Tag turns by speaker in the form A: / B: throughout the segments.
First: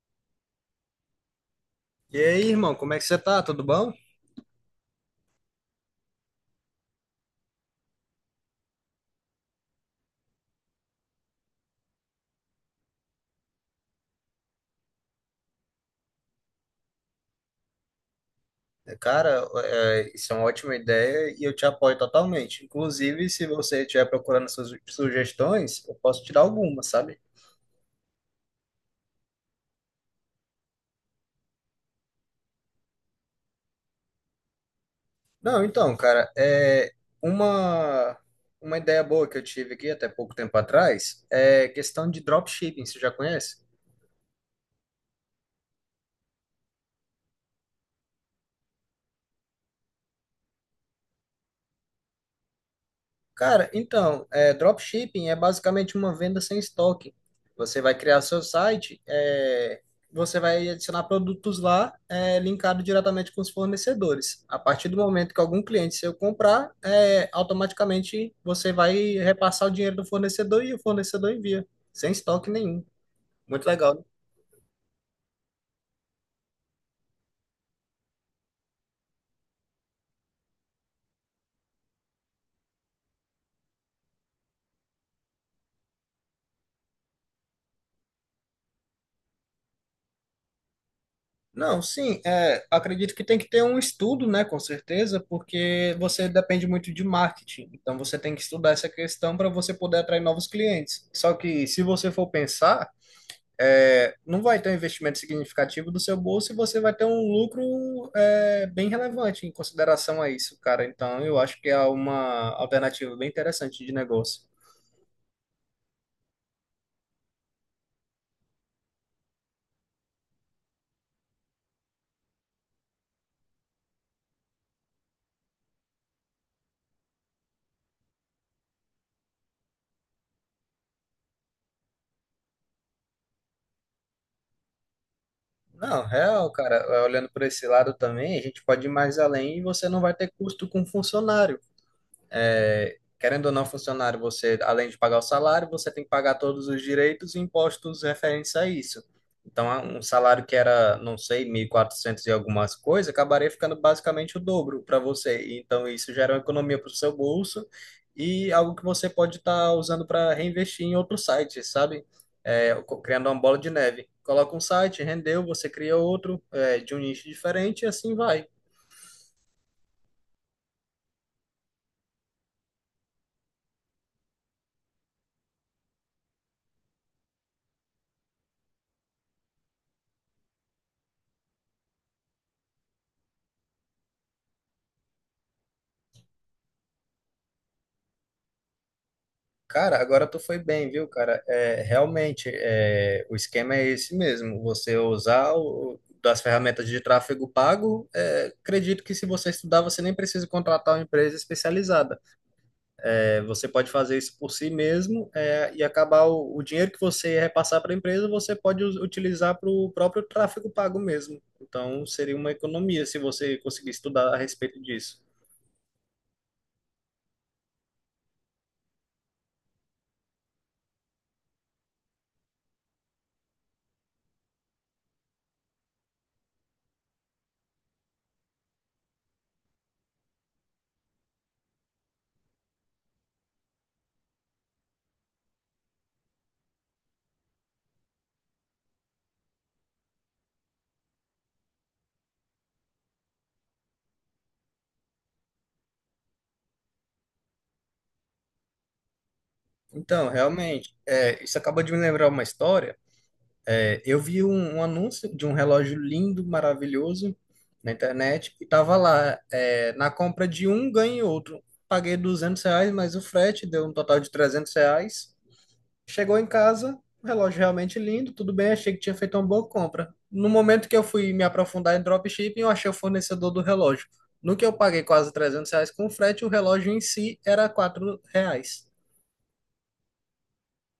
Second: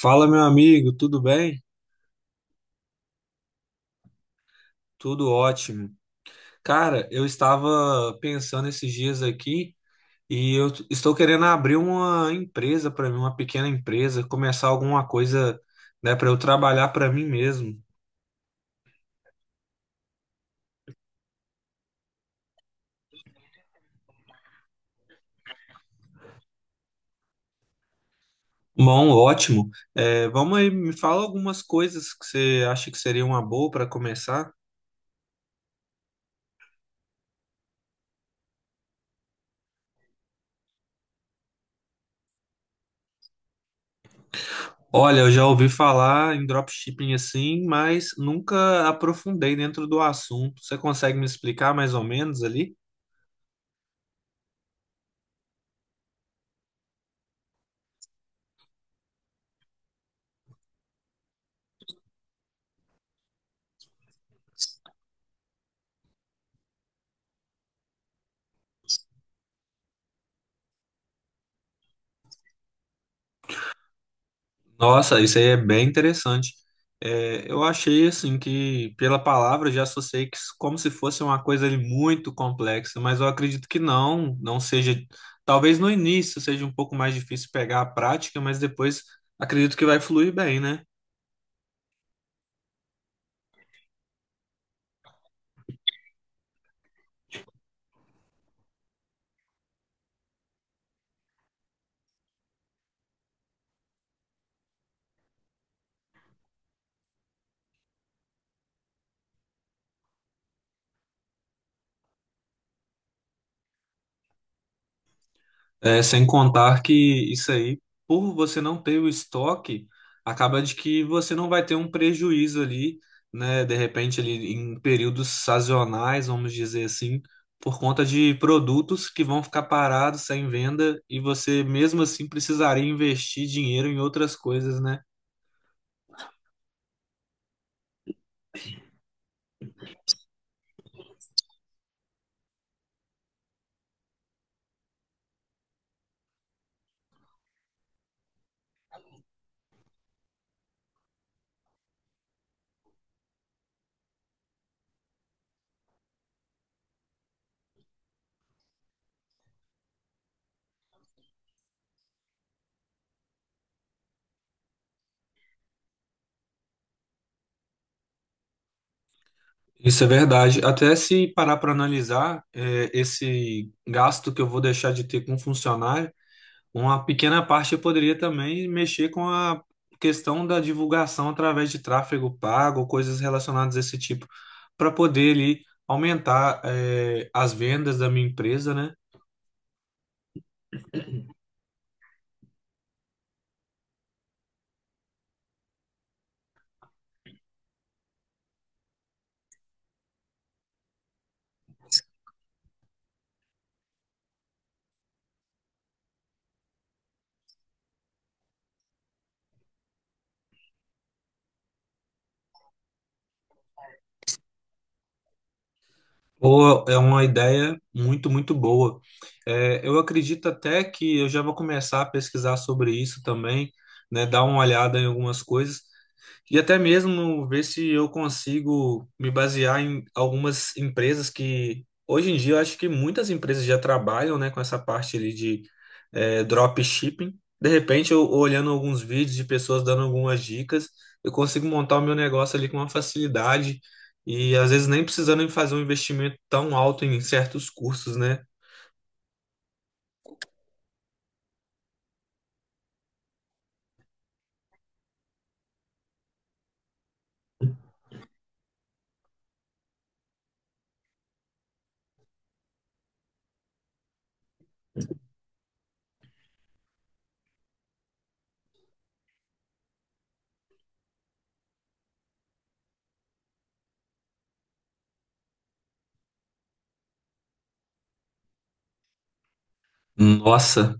A: Fala, meu amigo, tudo bem?
B: E aí, irmão, como é que você tá? Tudo bom?
A: Tudo ótimo. Cara, eu estava pensando esses dias aqui e estou querendo abrir uma empresa para mim, uma pequena empresa, começar alguma coisa, né, para eu trabalhar para mim mesmo.
B: É, cara, isso é uma ótima ideia e eu te apoio totalmente. Inclusive, se você estiver procurando suas sugestões, eu posso te dar algumas, sabe?
A: Bom, ótimo. É, vamos aí, me fala algumas coisas que você acha que seria uma boa para começar.
B: Não, então, cara, é uma, uma ideia boa que eu tive aqui até pouco tempo atrás é questão de dropshipping, você já conhece?
A: Olha, eu já ouvi falar em dropshipping assim, mas nunca aprofundei dentro do assunto. Você consegue me explicar mais ou menos ali?
B: Cara, então, dropshipping é basicamente uma venda sem estoque. Você vai criar seu site, você vai adicionar produtos lá, linkado diretamente com os fornecedores. A partir do momento que algum cliente seu comprar, automaticamente você vai repassar o dinheiro do fornecedor e o fornecedor envia, sem estoque nenhum. Muito legal, né?
A: Nossa, isso aí é bem interessante. É, eu achei assim que pela palavra eu já associei como se fosse uma coisa ali muito complexa, mas eu acredito que não, não seja. Talvez no início seja um pouco mais difícil pegar a prática, mas depois acredito que vai fluir bem, né?
B: Não, sim, acredito que tem que ter um estudo, né, com certeza, porque você depende muito de marketing. Então você tem que estudar essa questão para você poder atrair novos clientes. Só que se você for pensar, não vai ter um investimento significativo do seu bolso e você vai ter um lucro bem relevante em consideração a isso, cara. Então eu acho que é uma alternativa bem interessante de negócio.
A: É, sem contar que isso aí, por você não ter o estoque, acaba de que você não vai ter um prejuízo ali, né? De repente, ali em períodos sazonais, vamos dizer assim, por conta de produtos que vão ficar parados sem venda e você mesmo assim precisaria investir dinheiro em outras coisas, né?
B: Não, real, cara, olhando por esse lado também, a gente pode ir mais além e você não vai ter custo com funcionário. Querendo ou não, funcionário, você, além de pagar o salário, você tem que pagar todos os direitos e impostos referentes a isso. Então, um salário que era, não sei, 1.400 e algumas coisas, acabaria ficando basicamente o dobro para você. Então, isso gera uma economia para o seu bolso e algo que você pode estar usando para reinvestir em outros sites, sabe? Criando uma bola de neve. Coloca um site, rendeu, você cria outro, de um nicho diferente e assim vai.
A: Isso é verdade. Até se parar para analisar, é, esse gasto que eu vou deixar de ter com um funcionário. Uma pequena parte eu poderia também mexer com a questão da divulgação através de tráfego pago, coisas relacionadas a esse tipo, para poder ali aumentar as vendas da minha empresa, né?
B: Cara, agora tu foi bem, viu, cara? É, realmente, o esquema é esse mesmo. Você usar das ferramentas de tráfego pago, acredito que se você estudar, você nem precisa contratar uma empresa especializada. É, você pode fazer isso por si mesmo, e acabar o dinheiro que você repassar para a empresa, você pode utilizar para o próprio tráfego pago mesmo. Então, seria uma economia se você conseguir estudar a respeito disso.
A: Ou é uma ideia muito, muito boa. Eu acredito até que eu já vou começar a pesquisar sobre isso também, né? Dar uma olhada em algumas coisas, e até mesmo ver se eu consigo me basear em algumas empresas que, hoje em dia, eu acho que muitas empresas já trabalham, né, com essa parte ali de dropshipping. De repente, eu olhando alguns vídeos de pessoas dando algumas dicas, eu consigo montar o meu negócio ali com uma facilidade e, às vezes, nem precisando fazer um investimento tão alto em certos cursos, né?
B: Então, realmente, isso acaba de me lembrar uma história. Eu vi um anúncio de um relógio lindo, maravilhoso na internet e tava lá, na compra de um ganhei outro. Paguei R$ 200, mas o frete deu um total de R$ 300. Chegou em casa, o relógio realmente lindo, tudo bem, achei que tinha feito uma boa compra. No momento que eu fui me aprofundar em dropshipping, eu achei o fornecedor do relógio. No que eu paguei quase R$ 300 com o frete, o relógio em si era R$ 4.
A: Nossa,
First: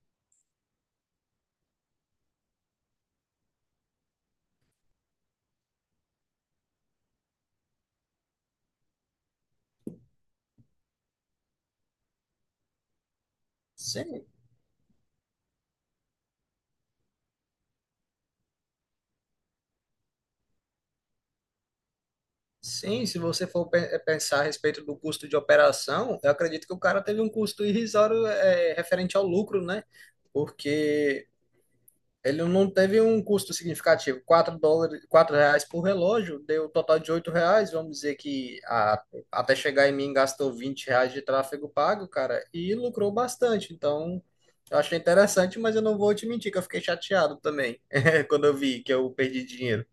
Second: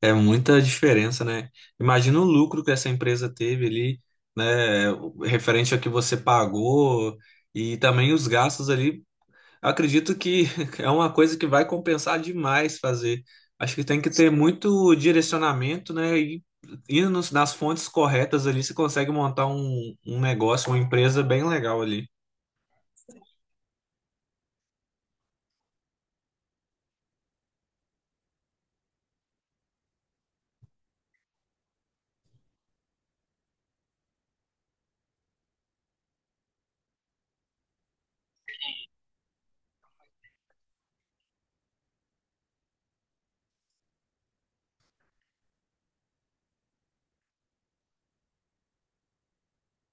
A: é muita diferença, né? Imagina o lucro que essa empresa teve ali, né? Referente ao que você pagou e também os gastos ali. Acredito que é uma coisa que vai compensar demais fazer. Acho que tem que
B: Sim,
A: ter muito direcionamento, né? E indo nas fontes corretas ali, você consegue montar um negócio, uma empresa bem legal ali.
B: sim, se você for pensar a respeito do custo de operação, eu acredito que o cara teve um custo irrisório referente ao lucro, né? Porque ele não teve um custo significativo. US$ 4, R$ 4 por relógio, deu um total de R$ 8. Vamos dizer que até chegar em mim gastou R$ 20 de tráfego pago, cara, e lucrou bastante. Então, eu achei interessante, mas eu não vou te mentir que eu fiquei chateado também quando eu vi que eu perdi dinheiro.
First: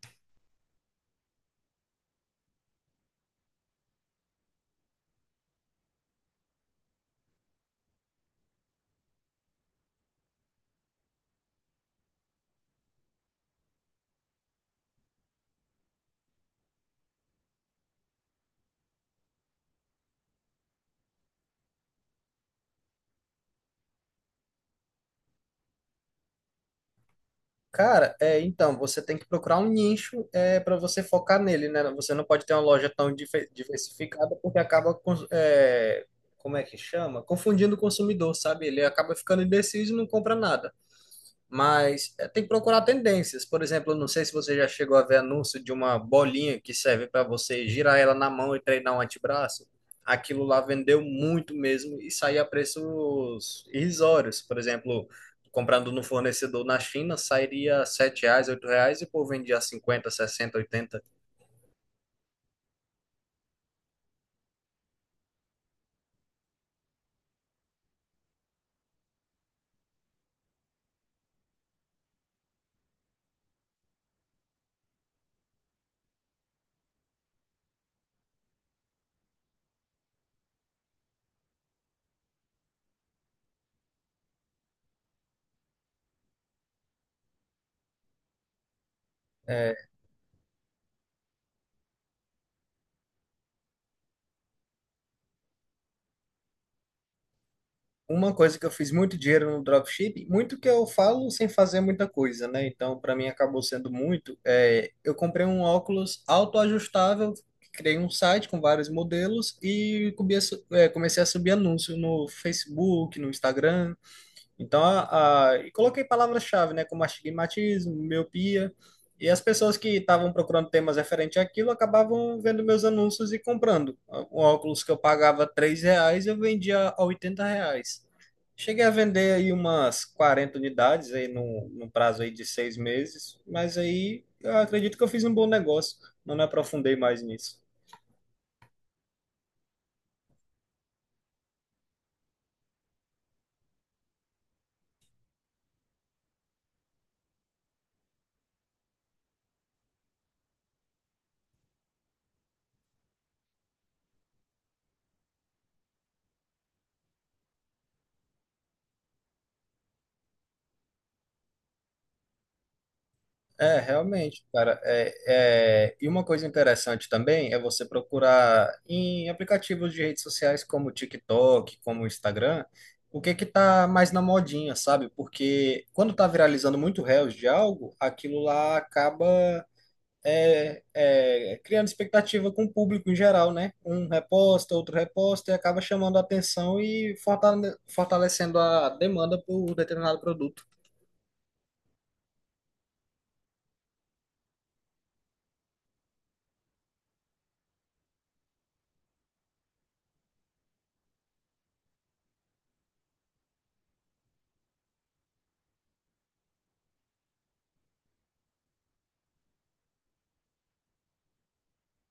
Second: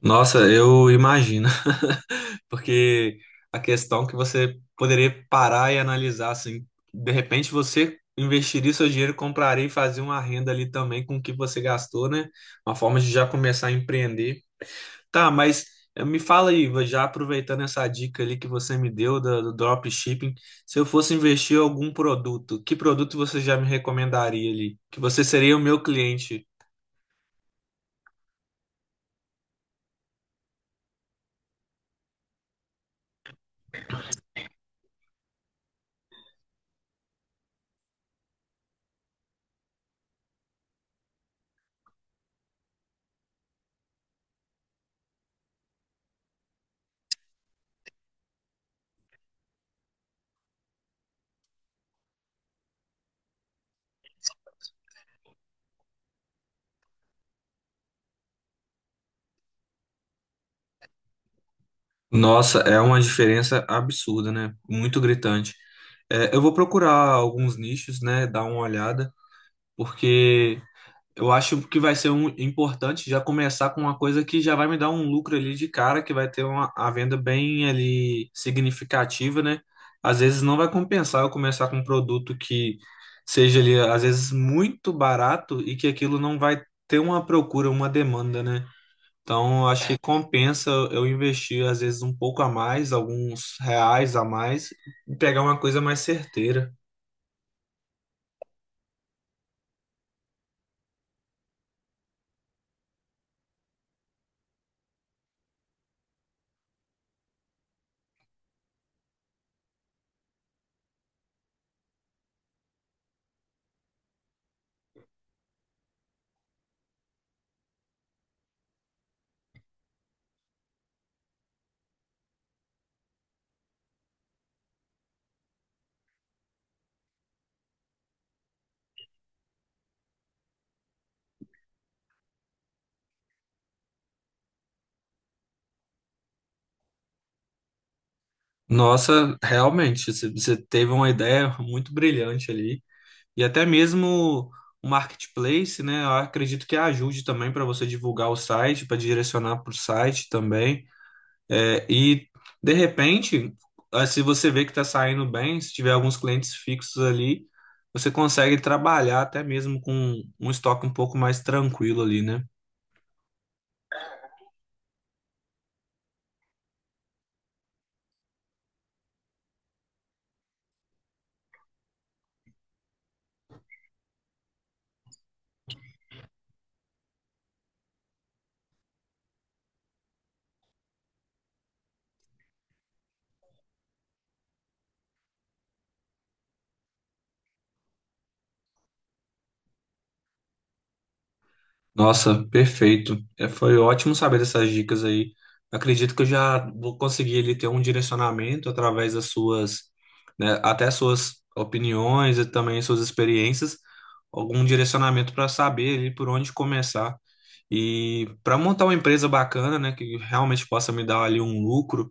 A: Nossa, eu imagino. Porque a questão que você poderia parar e analisar, assim, de repente você investiria seu dinheiro, compraria e fazer uma renda ali também com o que você gastou, né? Uma forma de já começar a empreender. Tá, mas me fala aí, já aproveitando essa dica ali que você me deu do dropshipping, se eu fosse investir em algum produto, que produto você já me recomendaria ali? Que você seria o meu cliente?
B: Cara, então, você tem que procurar um nicho para você focar nele, né? Você não pode ter uma loja tão diversificada porque acaba, como é que chama? Confundindo o consumidor, sabe? Ele acaba ficando indeciso e não compra nada, mas tem que procurar tendências. Por exemplo, eu não sei se você já chegou a ver anúncio de uma bolinha que serve para você girar ela na mão e treinar um antebraço. Aquilo lá vendeu muito mesmo e saía a preços irrisórios. Por exemplo, comprando no fornecedor na China, sairia R$ 7, R$ 8 e o povo vendia 50, 60, 80.
A: Nossa, é uma diferença absurda, né? Muito gritante. É, eu vou procurar alguns nichos, né? Dar uma olhada, porque eu acho que vai ser importante já começar com uma coisa que já vai me dar um lucro ali de cara, que vai ter uma a venda bem ali significativa, né? Às vezes não vai compensar eu começar com um produto que seja ali, às vezes, muito barato e que aquilo não vai ter uma procura, uma demanda, né? Então, acho que compensa eu investir, às vezes, um pouco a mais, alguns reais a mais, e pegar uma coisa mais certeira.
B: Uma coisa que eu fiz muito dinheiro no dropship, muito que eu falo sem fazer muita coisa, né? Então, para mim acabou sendo muito. É, eu comprei um óculos autoajustável, criei um site com vários modelos e comecei a subir anúncio no Facebook, no Instagram. Então, e coloquei palavras-chave, né, como astigmatismo, miopia, e as pessoas que estavam procurando temas referentes àquilo acabavam vendo meus anúncios e comprando. Um óculos que eu pagava R$ 3, eu vendia a R$ 80. Cheguei a vender aí umas 40 unidades aí num prazo aí de 6 meses, mas aí eu acredito que eu fiz um bom negócio, não me aprofundei mais nisso.
A: Nossa, realmente, você teve uma ideia muito brilhante ali. E até mesmo o marketplace, né? Eu acredito que ajude também para você divulgar o site, para direcionar para o site também. É, e de repente, ah, se você vê que está saindo bem, se tiver alguns clientes fixos ali, você consegue trabalhar até mesmo com um estoque um pouco mais tranquilo ali, né?
B: É, realmente, cara. E uma coisa interessante também é você procurar em aplicativos de redes sociais como o TikTok, como o Instagram, o que é que tá mais na modinha, sabe? Porque quando tá viralizando muito reels de algo, aquilo lá acaba criando expectativa com o público em geral, né? Um reposta, outro reposta, e acaba chamando a atenção e fortalecendo a demanda por um determinado produto.
A: Nossa, perfeito. É, foi ótimo saber dessas dicas aí. Acredito que eu já vou conseguir ali ter um direcionamento através das suas, né, até suas opiniões e também suas experiências, algum direcionamento para saber ali por onde começar. E para montar uma empresa bacana, né, que realmente possa me dar ali um lucro.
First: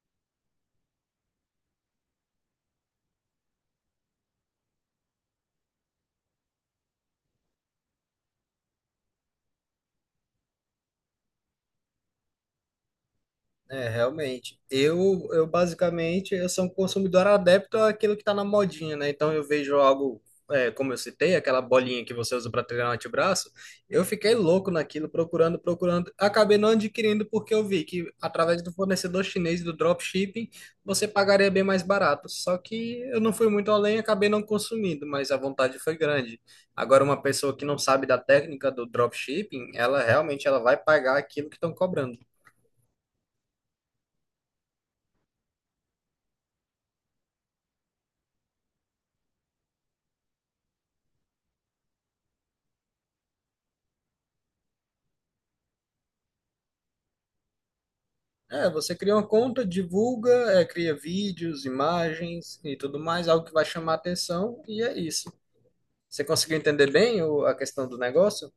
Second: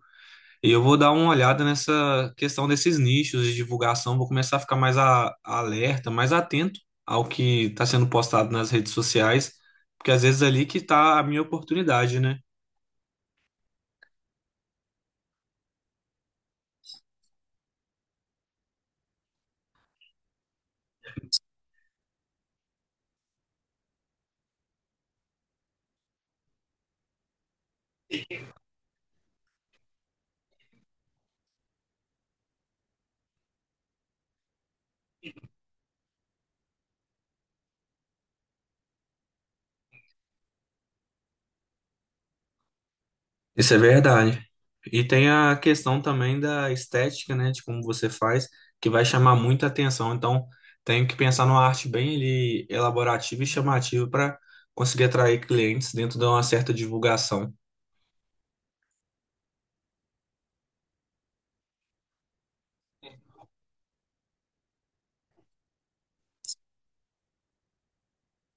A: E eu vou dar uma olhada nessa questão desses nichos de divulgação, vou começar a ficar mais alerta, mais atento ao que está sendo postado nas redes sociais, porque às vezes é ali que está a minha oportunidade, né?
B: É, realmente. Eu basicamente, eu sou um consumidor adepto àquilo que está na modinha, né? Então eu vejo algo, como eu citei, aquela bolinha que você usa para treinar o antebraço, eu fiquei louco naquilo, procurando, procurando. Acabei não adquirindo porque eu vi que através do fornecedor chinês do dropshipping, você pagaria bem mais barato. Só que eu não fui muito além, acabei não consumindo, mas a vontade foi grande. Agora, uma pessoa que não sabe da técnica do dropshipping, ela realmente ela vai pagar aquilo que estão cobrando.
A: Isso é verdade. E tem a questão também da estética, né, de como você faz, que vai chamar muita atenção. Então, tenho que pensar numa arte bem ali elaborativa e chamativa para conseguir atrair clientes dentro de uma certa divulgação.
B: É, você cria uma conta, divulga, cria vídeos, imagens e tudo mais, algo que vai chamar atenção, e é isso. Você conseguiu entender bem a questão do negócio?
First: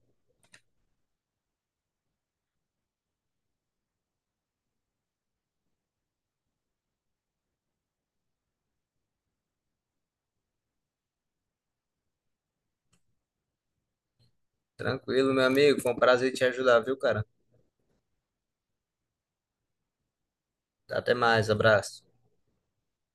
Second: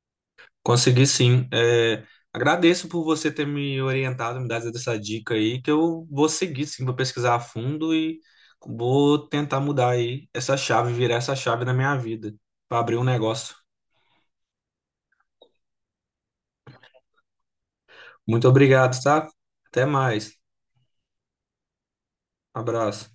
A: Consegui sim. É, agradeço por você ter me orientado, me dado essa dica aí, que eu vou seguir sim, vou pesquisar a fundo e vou tentar mudar aí essa chave, virar essa chave na minha vida, para abrir um negócio.
B: Tranquilo, meu amigo, foi um prazer te ajudar, viu, cara?
A: Muito obrigado, tá? Até mais.
B: Até mais, abraço.
A: Abraço.